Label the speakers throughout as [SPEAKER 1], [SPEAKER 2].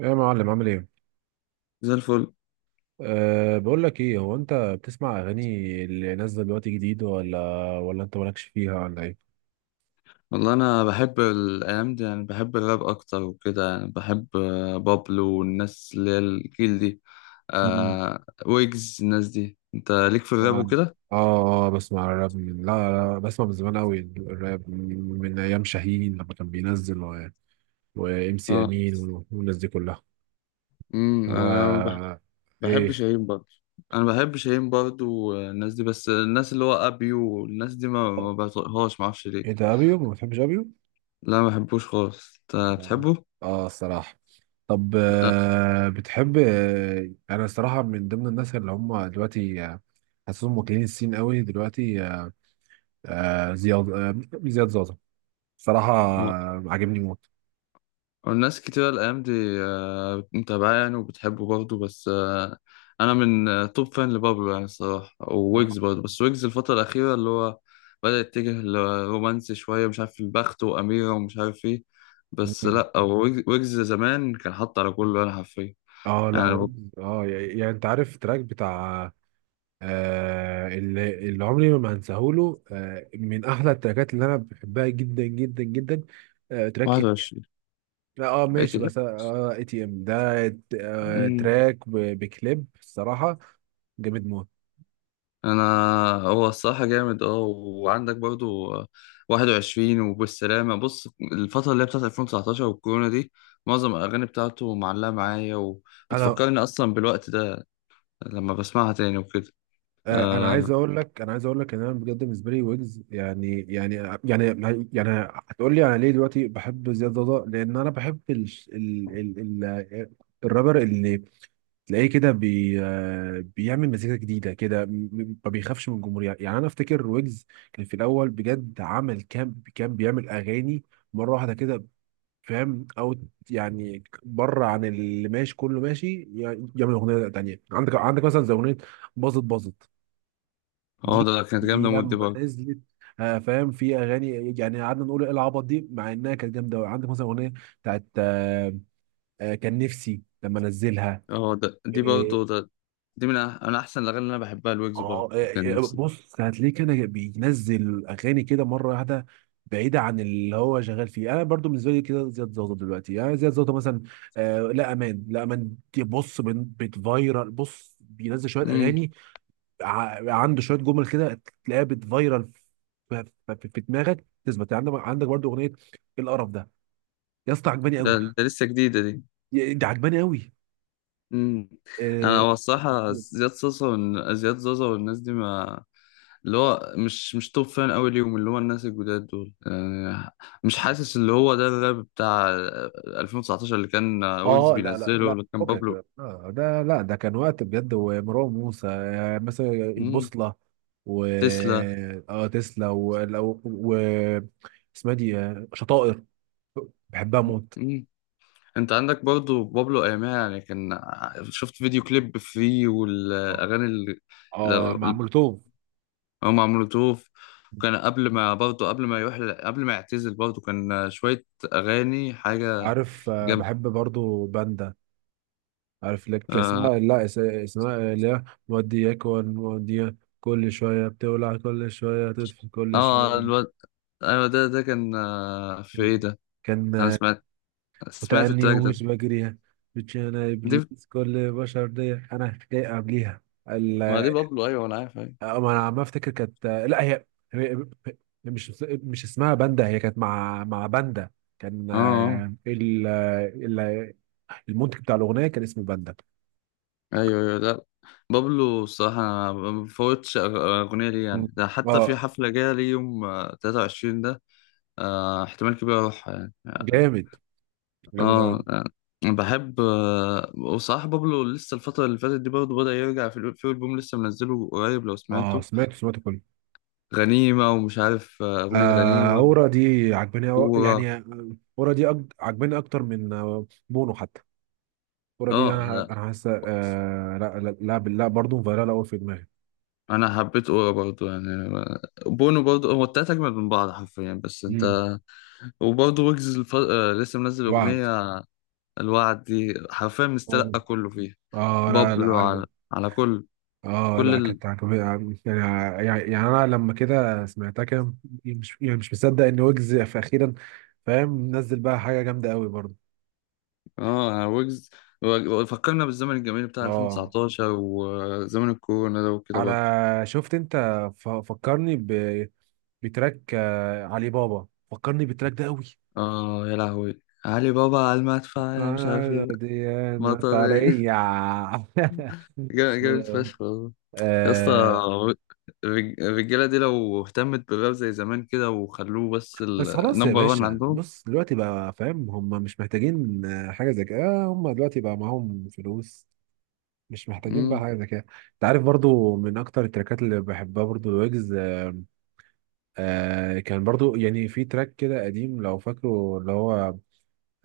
[SPEAKER 1] يا معلم عامل ايه؟
[SPEAKER 2] زي الفل.
[SPEAKER 1] بقول لك ايه، هو انت بتسمع اغاني اللي نازله دلوقتي جديد، ولا انت مالكش فيها ولا ايه؟
[SPEAKER 2] والله، انا بحب الايام دي، يعني بحب الراب اكتر وكده، يعني بحب، بابلو والناس اللي هي الجيل دي.
[SPEAKER 1] مم.
[SPEAKER 2] ويجز، الناس دي انت ليك في الراب
[SPEAKER 1] اه.
[SPEAKER 2] وكده.
[SPEAKER 1] اه، بسمع الراب من، لا لا، بسمع من زمان قوي الراب من ايام شاهين لما كان بينزل، وام سي
[SPEAKER 2] اه،
[SPEAKER 1] امين، والناس دي كلها.
[SPEAKER 2] امم انا بح-
[SPEAKER 1] أه.
[SPEAKER 2] بحب
[SPEAKER 1] ايه
[SPEAKER 2] شاهين برضه. انا بحب شاهين برضه والناس دي، بس الناس اللي هو ابي والناس دي ما بطيقهاش، ما اعرفش
[SPEAKER 1] ايه
[SPEAKER 2] ليه.
[SPEAKER 1] ده، ابيو ما بتحبش ابيو؟
[SPEAKER 2] لا، ما بحبوش خالص، انت
[SPEAKER 1] اه،
[SPEAKER 2] بتحبه؟
[SPEAKER 1] آه، الصراحه. طب
[SPEAKER 2] آه.
[SPEAKER 1] بتحب، انا الصراحه من ضمن الناس اللي هم دلوقتي حاسسهم واكلين الصين قوي دلوقتي، آه، زياد، زياد زازا. صراحه عاجبني موت.
[SPEAKER 2] والناس كتير الأيام دي، متابعاه يعني، وبتحبه برضه، بس أنا من توب فان لبابلو يعني الصراحة، وويجز برضه، بس ويجز الفترة الأخيرة اللي هو بدأ يتجه لرومانسي شوية، مش عارف البخت وأميرة ومش عارف إيه. بس
[SPEAKER 1] مم.
[SPEAKER 2] لأ، هو ويجز، ويجز زمان كان حاط على كله، أنا حرفيا
[SPEAKER 1] اه، لا،
[SPEAKER 2] يعني
[SPEAKER 1] يعني انت عارف التراك بتاع، اللي عمري ما هنساهوله، من احلى التراكات اللي انا بحبها جدا جدا جدا. تراك.
[SPEAKER 2] 21.
[SPEAKER 1] لا، اه
[SPEAKER 2] إيه
[SPEAKER 1] ماشي، بس اه، ATM ده
[SPEAKER 2] ده؟
[SPEAKER 1] تراك بكليب الصراحه جامد موت.
[SPEAKER 2] انا هو الصراحه جامد، اه. وعندك برضو 21 وبالسلامه. بص الفتره اللي هي بتاعت 2019 والكورونا دي، معظم الاغاني بتاعته معلقه معايا،
[SPEAKER 1] انا
[SPEAKER 2] وبتفكرني اصلا بالوقت ده لما بسمعها تاني وكده.
[SPEAKER 1] انا عايز
[SPEAKER 2] اه.
[SPEAKER 1] اقول لك، ان انا بجد بالنسبه لي ويجز، يعني يعني، هتقول لي انا ليه دلوقتي بحب زياد ضوضاء؟ لان انا بحب ال ال ال ال الرابر اللي تلاقيه كده، بي آه، بيعمل مزيكا جديده كده، ما بيخافش من الجمهور. يعني انا افتكر ويجز كان في الاول بجد، عمل كام كان بيعمل اغاني مره واحده كده، فاهم؟ يعني بره عن اللي ماشي. كله ماشي، يعني يعمل اغنيه تانيه. عندك مثلا زي اغنيه باظت باظت دي،
[SPEAKER 2] ده كانت جامده، مود دي
[SPEAKER 1] لما
[SPEAKER 2] برضو.
[SPEAKER 1] نزلت، فاهم، في اغاني يعني قعدنا نقول ايه العبط دي، مع انها كانت جامده قوي. عندك مثلا اغنيه بتاعت كان نفسي لما انزلها.
[SPEAKER 2] اه، ده دي
[SPEAKER 1] آه،
[SPEAKER 2] برضو ده. دي من انا احسن الاغاني اللي انا بحبها الويجز
[SPEAKER 1] اه،
[SPEAKER 2] برضو. كان
[SPEAKER 1] إيه،
[SPEAKER 2] نفسي.
[SPEAKER 1] بص هتلاقيه كده بينزل اغاني كده مره واحده بعيده عن اللي هو شغال فيه. انا برضو بالنسبه لي كده زياد زوطه، دلوقتي يعني زياد زوطه مثلا لا امان، لا امان دي، بص، بتفايرال. بص بينزل شويه
[SPEAKER 2] امم
[SPEAKER 1] اغاني، عنده شويه جمل كده تلاقيها بتفايرال، في دماغك تثبت، يعني عندك برضو اغنيه القرف ده، يا اسطى عجباني
[SPEAKER 2] ده,
[SPEAKER 1] قوي.
[SPEAKER 2] ده لسه جديده دي.
[SPEAKER 1] مم. ده عجباني قوي.
[SPEAKER 2] مم. انا
[SPEAKER 1] آه.
[SPEAKER 2] هو الصراحه، زياد صوصه زياد زوزة والناس دي، ما اللي هو مش توب فان قوي ليهم، اللي هو الناس الجداد دول، يعني مش حاسس اللي هو ده الراب بتاع 2019 اللي كان ويجز
[SPEAKER 1] اه، لا لا
[SPEAKER 2] بينزله،
[SPEAKER 1] لا،
[SPEAKER 2] اللي كان
[SPEAKER 1] فكك.
[SPEAKER 2] بابلو.
[SPEAKER 1] آه، ده، لا، ده كان وقت بجد. ومروان موسى مثلا
[SPEAKER 2] مم.
[SPEAKER 1] البوصلة، و،
[SPEAKER 2] تسلا.
[SPEAKER 1] اه، تسلا، اسمها دي شطائر. بحبها موت.
[SPEAKER 2] مم. انت عندك برضو بابلو ايامها، يعني كان، شفت فيديو كليب فري
[SPEAKER 1] اه،
[SPEAKER 2] والاغاني.
[SPEAKER 1] مع مولوتوف.
[SPEAKER 2] هو مع مولوتوف، كان قبل ما، برضه قبل ما يروح، قبل ما يعتزل برضه كان شوية أغاني حاجة
[SPEAKER 1] عارف،
[SPEAKER 2] جنب.
[SPEAKER 1] بحب برضو باندا. عارف لك
[SPEAKER 2] آه,
[SPEAKER 1] اسمها، لا، اسمها اللي هي مودياك، موديا. كل شوية بتولع، كل شوية تطفي، كل
[SPEAKER 2] آه،
[SPEAKER 1] شوية
[SPEAKER 2] الواد. أيوة، ده كان، في إيه ده؟
[SPEAKER 1] كان
[SPEAKER 2] أنا سمعت
[SPEAKER 1] وتأني
[SPEAKER 2] سمعت
[SPEAKER 1] تمام
[SPEAKER 2] التراك ده.
[SPEAKER 1] يومش بجريها. بتشانا
[SPEAKER 2] دي،
[SPEAKER 1] إبليس، كل بشر دي أنا جاي قبليها. ال-
[SPEAKER 2] ما دي بابلو، أيوة أنا عارف، أيوة.
[SPEAKER 1] أه، ما أنا عم أفتكر. كانت، لا، هي هي- هي مش مش اسمها باندا. هي كانت مع باندا. كان
[SPEAKER 2] آه آه.
[SPEAKER 1] المنتج بتاع الأغنية كان اسمه باندا.
[SPEAKER 2] أيوة أيوة، لا. بابلو الصراحة، أنا ما بفوتش أغنية ليه،
[SPEAKER 1] مم.
[SPEAKER 2] يعني ده حتى في
[SPEAKER 1] اه.
[SPEAKER 2] حفلة جاية ليه يوم 23 ده. آه احتمال كبير أروحها يعني
[SPEAKER 1] جامد، جامد أوي.
[SPEAKER 2] اه. أنا بحب وصراحة بابلو لسه الفترة اللي فاتت دي برضه، بدأ يرجع في في ألبوم لسه منزله قريب لو
[SPEAKER 1] اه،
[SPEAKER 2] سمعته.
[SPEAKER 1] سمعته سمعته كله.
[SPEAKER 2] غنيمة، ومش عارف أغنية
[SPEAKER 1] آه،
[SPEAKER 2] غنيمة،
[SPEAKER 1] أورا دي عجباني
[SPEAKER 2] أورا.
[SPEAKER 1] يعني، أورا دي عجباني أكتر من بونو حتى. الكوره دي
[SPEAKER 2] اه
[SPEAKER 1] انا،
[SPEAKER 2] لا،
[SPEAKER 1] حاسه، آه، لا لا لا لا، برضه فايرال قوي في دماغي.
[SPEAKER 2] أنا حبيت أورا برضه يعني آه، بونو برضه. هو التلاتة أجمل من بعض حرفيا، بس أنت،
[SPEAKER 1] امم.
[SPEAKER 2] وبرضه ويجز لسه منزل
[SPEAKER 1] وعد.
[SPEAKER 2] أغنية الوعد دي. حرفيا مستلقى كله فيها
[SPEAKER 1] اه، لا لا،
[SPEAKER 2] بابلو.
[SPEAKER 1] عجب.
[SPEAKER 2] على، على كل،
[SPEAKER 1] اه، لا،
[SPEAKER 2] كل.
[SPEAKER 1] كانت عجباني. يعني، يعني انا لما كده سمعتها كده مش يعني، مش مصدق ان ويجز في اخيرا. فاهم؟ نزل بقى حاجه جامده قوي برضه.
[SPEAKER 2] اه يعني ويجز فكرنا بالزمن الجميل بتاع
[SPEAKER 1] اه.
[SPEAKER 2] 2019 وزمن الكورونا ده وكده
[SPEAKER 1] على.
[SPEAKER 2] برضه.
[SPEAKER 1] شفت انت؟ فكرني، بتراك علي بابا. فكرني بالتراك ده قوي.
[SPEAKER 2] اه، يا لهوي، علي بابا على المدفع، يا مش عارف ايه،
[SPEAKER 1] ديانة
[SPEAKER 2] مطر ايه.
[SPEAKER 1] طرية
[SPEAKER 2] جامد فشخ والله. يا اسطى،
[SPEAKER 1] آه.
[SPEAKER 2] الرجاله دي لو اهتمت بالراب زي زمان كده وخلوه بس،
[SPEAKER 1] بس خلاص يا
[SPEAKER 2] النمبر 1
[SPEAKER 1] باشا،
[SPEAKER 2] عندهم.
[SPEAKER 1] بص دلوقتي بقى فاهم، هم مش محتاجين حاجة زي كده، هم دلوقتي بقى معاهم فلوس، مش محتاجين بقى
[SPEAKER 2] مم.
[SPEAKER 1] حاجة زي كده. انت عارف برضو من اكتر التراكات اللي بحبها برضو الويجز، آه، كان برضو يعني في تراك كده قديم لو فاكره اللي هو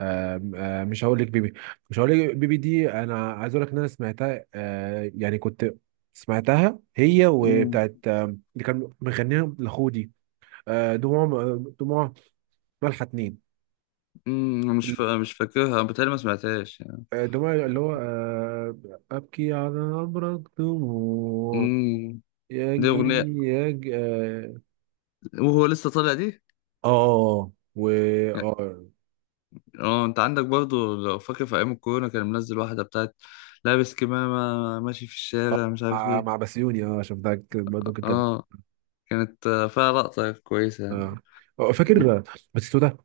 [SPEAKER 1] آه مش هقول لك بيبي. دي انا عايز اقول لك ان انا سمعتها، يعني كنت سمعتها هي
[SPEAKER 2] مم.
[SPEAKER 1] وبتاعت اللي كان مغنيها لخودي. دموع، دموع ملحة اتنين.
[SPEAKER 2] مم. أنا مش فاكرها، بتهيألي ما سمعتهاش يعني.
[SPEAKER 1] دموع، اللي هو أبكي على أبرق دموع
[SPEAKER 2] مم. دي
[SPEAKER 1] يجيني
[SPEAKER 2] اغنيه
[SPEAKER 1] يج اه
[SPEAKER 2] وهو لسه طالع دي.
[SPEAKER 1] آه، آه، و اه
[SPEAKER 2] اه، انت عندك برضو لو فاكر في ايام الكورونا كان منزل واحده بتاعت لابس كمامه ماشي في الشارع مش عارف
[SPEAKER 1] مع مع
[SPEAKER 2] ايه.
[SPEAKER 1] بسيوني اه عشان ده برضه كنت
[SPEAKER 2] اه، كانت فيها لقطه كويسه يعني.
[SPEAKER 1] اه. فاكر باتيستوتا.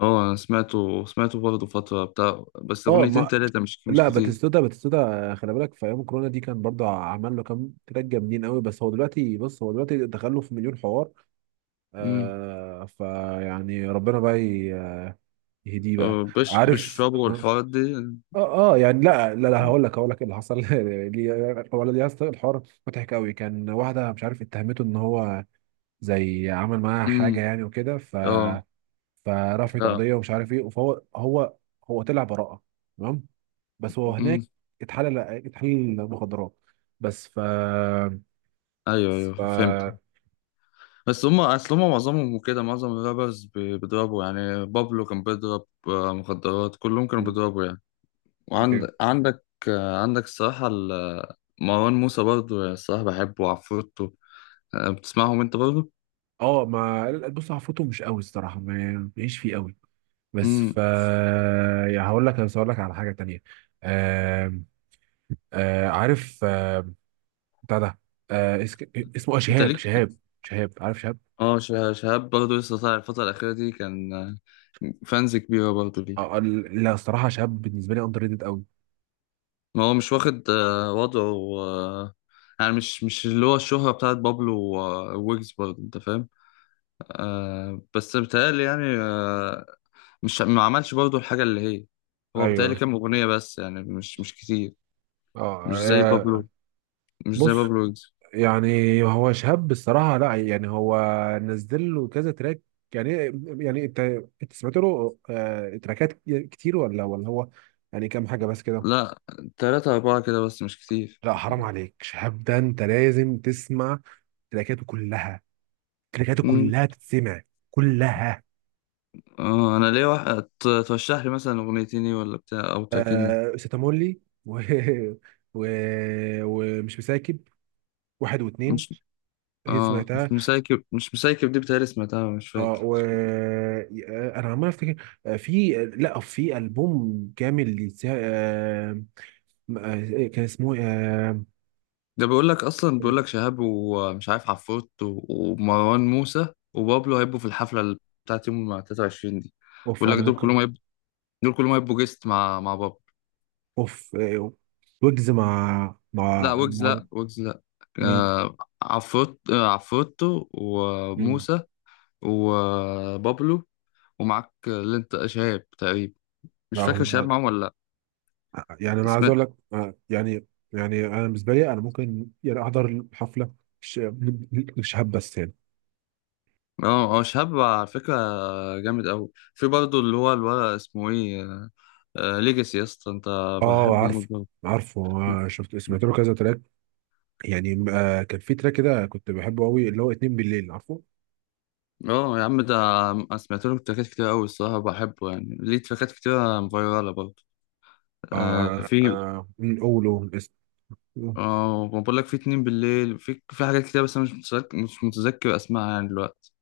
[SPEAKER 2] اه، انا سمعته برضه فتره بتاع، بس
[SPEAKER 1] اه
[SPEAKER 2] اغنيتين
[SPEAKER 1] ما
[SPEAKER 2] تلاته مش
[SPEAKER 1] لا،
[SPEAKER 2] كتير.
[SPEAKER 1] باتيستوتا، باتيستوتا خلي بالك في ايام كورونا دي كان برضه عمل له كام تراك جامدين قوي، بس هو دلوقتي بص، هو دلوقتي دخل له في مليون حوار،
[SPEAKER 2] امم
[SPEAKER 1] فيعني ربنا بقى يهديه بقى،
[SPEAKER 2] بش
[SPEAKER 1] عارف
[SPEAKER 2] بشربوا والحوارات دي.
[SPEAKER 1] اه. اه يعني، لا لا لا، هقول لك ايه اللي حصل هو، يا اسطى الحوار مضحك قوي. كان واحده مش عارف اتهمته ان هو زي عمل معاها
[SPEAKER 2] امم
[SPEAKER 1] حاجه يعني وكده،
[SPEAKER 2] اه
[SPEAKER 1] فرفعت
[SPEAKER 2] اه.
[SPEAKER 1] قضيه ومش عارف ايه. فهو هو طلع براءه، تمام، بس هو
[SPEAKER 2] امم
[SPEAKER 1] هناك اتحلل مخدرات. بس ف
[SPEAKER 2] ايوه ايوه، فهمت.
[SPEAKER 1] ف
[SPEAKER 2] بس هم اصل هم معظمهم كده، معظم الرابرز بيضربوا، يعني بابلو كان بيضرب مخدرات، كلهم كانوا
[SPEAKER 1] مم.
[SPEAKER 2] بيضربوا يعني.
[SPEAKER 1] أيوه.
[SPEAKER 2] وعندك عندك الصراحة مروان موسى برضه الصراحة بحبه، وعفروتو. أه، بتسمعهم انت برضه؟
[SPEAKER 1] اه، ما بص، عفروته مش قوي الصراحه، ما مش فيه قوي. بس
[SPEAKER 2] امم
[SPEAKER 1] ف يعني هقول لك، على حاجه تانيه. عارف بتاع ده، آه اس- اسمه
[SPEAKER 2] انت
[SPEAKER 1] شهاب،
[SPEAKER 2] ليك؟
[SPEAKER 1] شهاب. شهاب، عارف شهاب؟
[SPEAKER 2] اه، شهاب برضه لسه طالع الفترة الأخيرة دي، كان فانز كبيرة برضه ليه.
[SPEAKER 1] لا، الصراحه شهاب بالنسبه لي اندر ريتد قوي.
[SPEAKER 2] ما هو مش واخد وضعه يعني مش اللي هو الشهرة بتاعت بابلو وويجز برضه، انت فاهم؟ آه بس بيتهيألي يعني آه، مش ما عملش برضه الحاجة اللي هي، هو
[SPEAKER 1] ايوه.
[SPEAKER 2] بيتهيألي كام أغنية بس يعني مش كتير.
[SPEAKER 1] آه,
[SPEAKER 2] مش زي
[SPEAKER 1] اه.
[SPEAKER 2] بابلو، مش زي
[SPEAKER 1] بص،
[SPEAKER 2] بابلو ويجز.
[SPEAKER 1] يعني هو شهاب، الصراحه، لا، يعني هو نزل له كذا تراك، يعني، يعني انت انت سمعت له تراكات كتير، ولا هو يعني كام حاجه بس كده؟
[SPEAKER 2] لا، تلاتة أربعة كده بس مش كتير.
[SPEAKER 1] لا، حرام عليك، شهاب ده انت لازم تسمع تراكاته كلها.
[SPEAKER 2] امم
[SPEAKER 1] تتسمع كلها.
[SPEAKER 2] اه، أنا ليه واحد ترشح لي مثلا أغنيتين إيه ولا بتاع أو تراكيني.
[SPEAKER 1] آه، ستامولي، و... ومش مساكب، واحد واثنين.
[SPEAKER 2] مش،
[SPEAKER 1] هي
[SPEAKER 2] اه
[SPEAKER 1] سمعتها.
[SPEAKER 2] مش مسايكب دي بتهيألي سمعتها، مش
[SPEAKER 1] اه
[SPEAKER 2] فاكر.
[SPEAKER 1] و، انا عمال افتكر، في، لا في البوم كامل لسا... كان اسمه
[SPEAKER 2] ده بيقول لك أصلا، بيقول لك شهاب ومش عارف عفروت ومروان موسى وبابلو هيبقوا في الحفلة بتاعت يوم 23 دي.
[SPEAKER 1] اوف.
[SPEAKER 2] بيقول
[SPEAKER 1] انا
[SPEAKER 2] لك دول
[SPEAKER 1] ممكن،
[SPEAKER 2] كلهم هيبقوا، دول كلهم هيبقوا جيست مع بابلو.
[SPEAKER 1] اوف، ويجز مع
[SPEAKER 2] لا
[SPEAKER 1] مع
[SPEAKER 2] ويجز،
[SPEAKER 1] مع
[SPEAKER 2] لا ويجز، لا.
[SPEAKER 1] مين؟
[SPEAKER 2] آه عفروت عفروتو
[SPEAKER 1] مم.
[SPEAKER 2] وموسى وبابلو. ومعاك اللي انت شهاب تقريبا، مش
[SPEAKER 1] لا،
[SPEAKER 2] فاكر شهاب
[SPEAKER 1] هو،
[SPEAKER 2] معاهم ولا لا.
[SPEAKER 1] يعني انا عايز
[SPEAKER 2] اسمه،
[SPEAKER 1] اقول لك يعني، انا بالنسبه لي انا ممكن يعني احضر الحفله، ش- الشهاب، بس يعني.
[SPEAKER 2] اه اه شهاب على فكرة جامد قوي. في برضه اللي هو الولد اسمه ايه، آه ليجاسي يا اسطى، انت
[SPEAKER 1] اه،
[SPEAKER 2] بحبه موت
[SPEAKER 1] عارفه،
[SPEAKER 2] برضه.
[SPEAKER 1] عارفه شفت، سمعت له كذا تراك يعني. كان في تراك كده كنت بحبه قوي اللي هو اتنين بالليل، عارفه؟
[SPEAKER 2] اه يا عم، ده أنا سمعت له تراكات كتير قوي الصراحة، بحبه يعني ليه تراكات كتير فايرالة برضه. آه في،
[SPEAKER 1] مم، قوله اسم.
[SPEAKER 2] اه ما بقول لك في اتنين بالليل، في حاجات كتير بس انا مش متذكر اسمها يعني دلوقتي.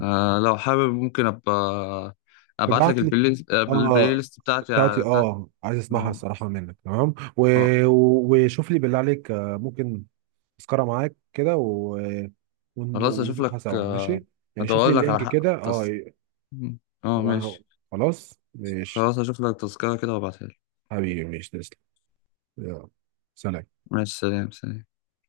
[SPEAKER 2] آه لو حابب ممكن ابقى ابعت لك
[SPEAKER 1] ابعت لي.
[SPEAKER 2] البلاي، البلاي
[SPEAKER 1] اه،
[SPEAKER 2] ليست بتاعتي.
[SPEAKER 1] بتاعتي.
[SPEAKER 2] بتاعت،
[SPEAKER 1] اه، عايز اسمعها
[SPEAKER 2] اه
[SPEAKER 1] الصراحة منك، تمام، و...
[SPEAKER 2] اه.
[SPEAKER 1] وشوف لي بالله عليك، ممكن تذكرة معاك كده، و...
[SPEAKER 2] خلاص اشوف لك
[SPEAKER 1] ونروحها سوا، ماشي؟ يعني شوف
[SPEAKER 2] ادور
[SPEAKER 1] لي
[SPEAKER 2] لك على
[SPEAKER 1] اللينك
[SPEAKER 2] حق
[SPEAKER 1] كده، اه.
[SPEAKER 2] اه
[SPEAKER 1] وأنا-
[SPEAKER 2] ماشي.
[SPEAKER 1] خلاص ماشي.
[SPEAKER 2] خلاص اشوف لك تذكرة كده وابعتها لك.
[SPEAKER 1] حبيبي ماشي، تسلم. يلا، سلام.
[SPEAKER 2] ماشي سلام سلام.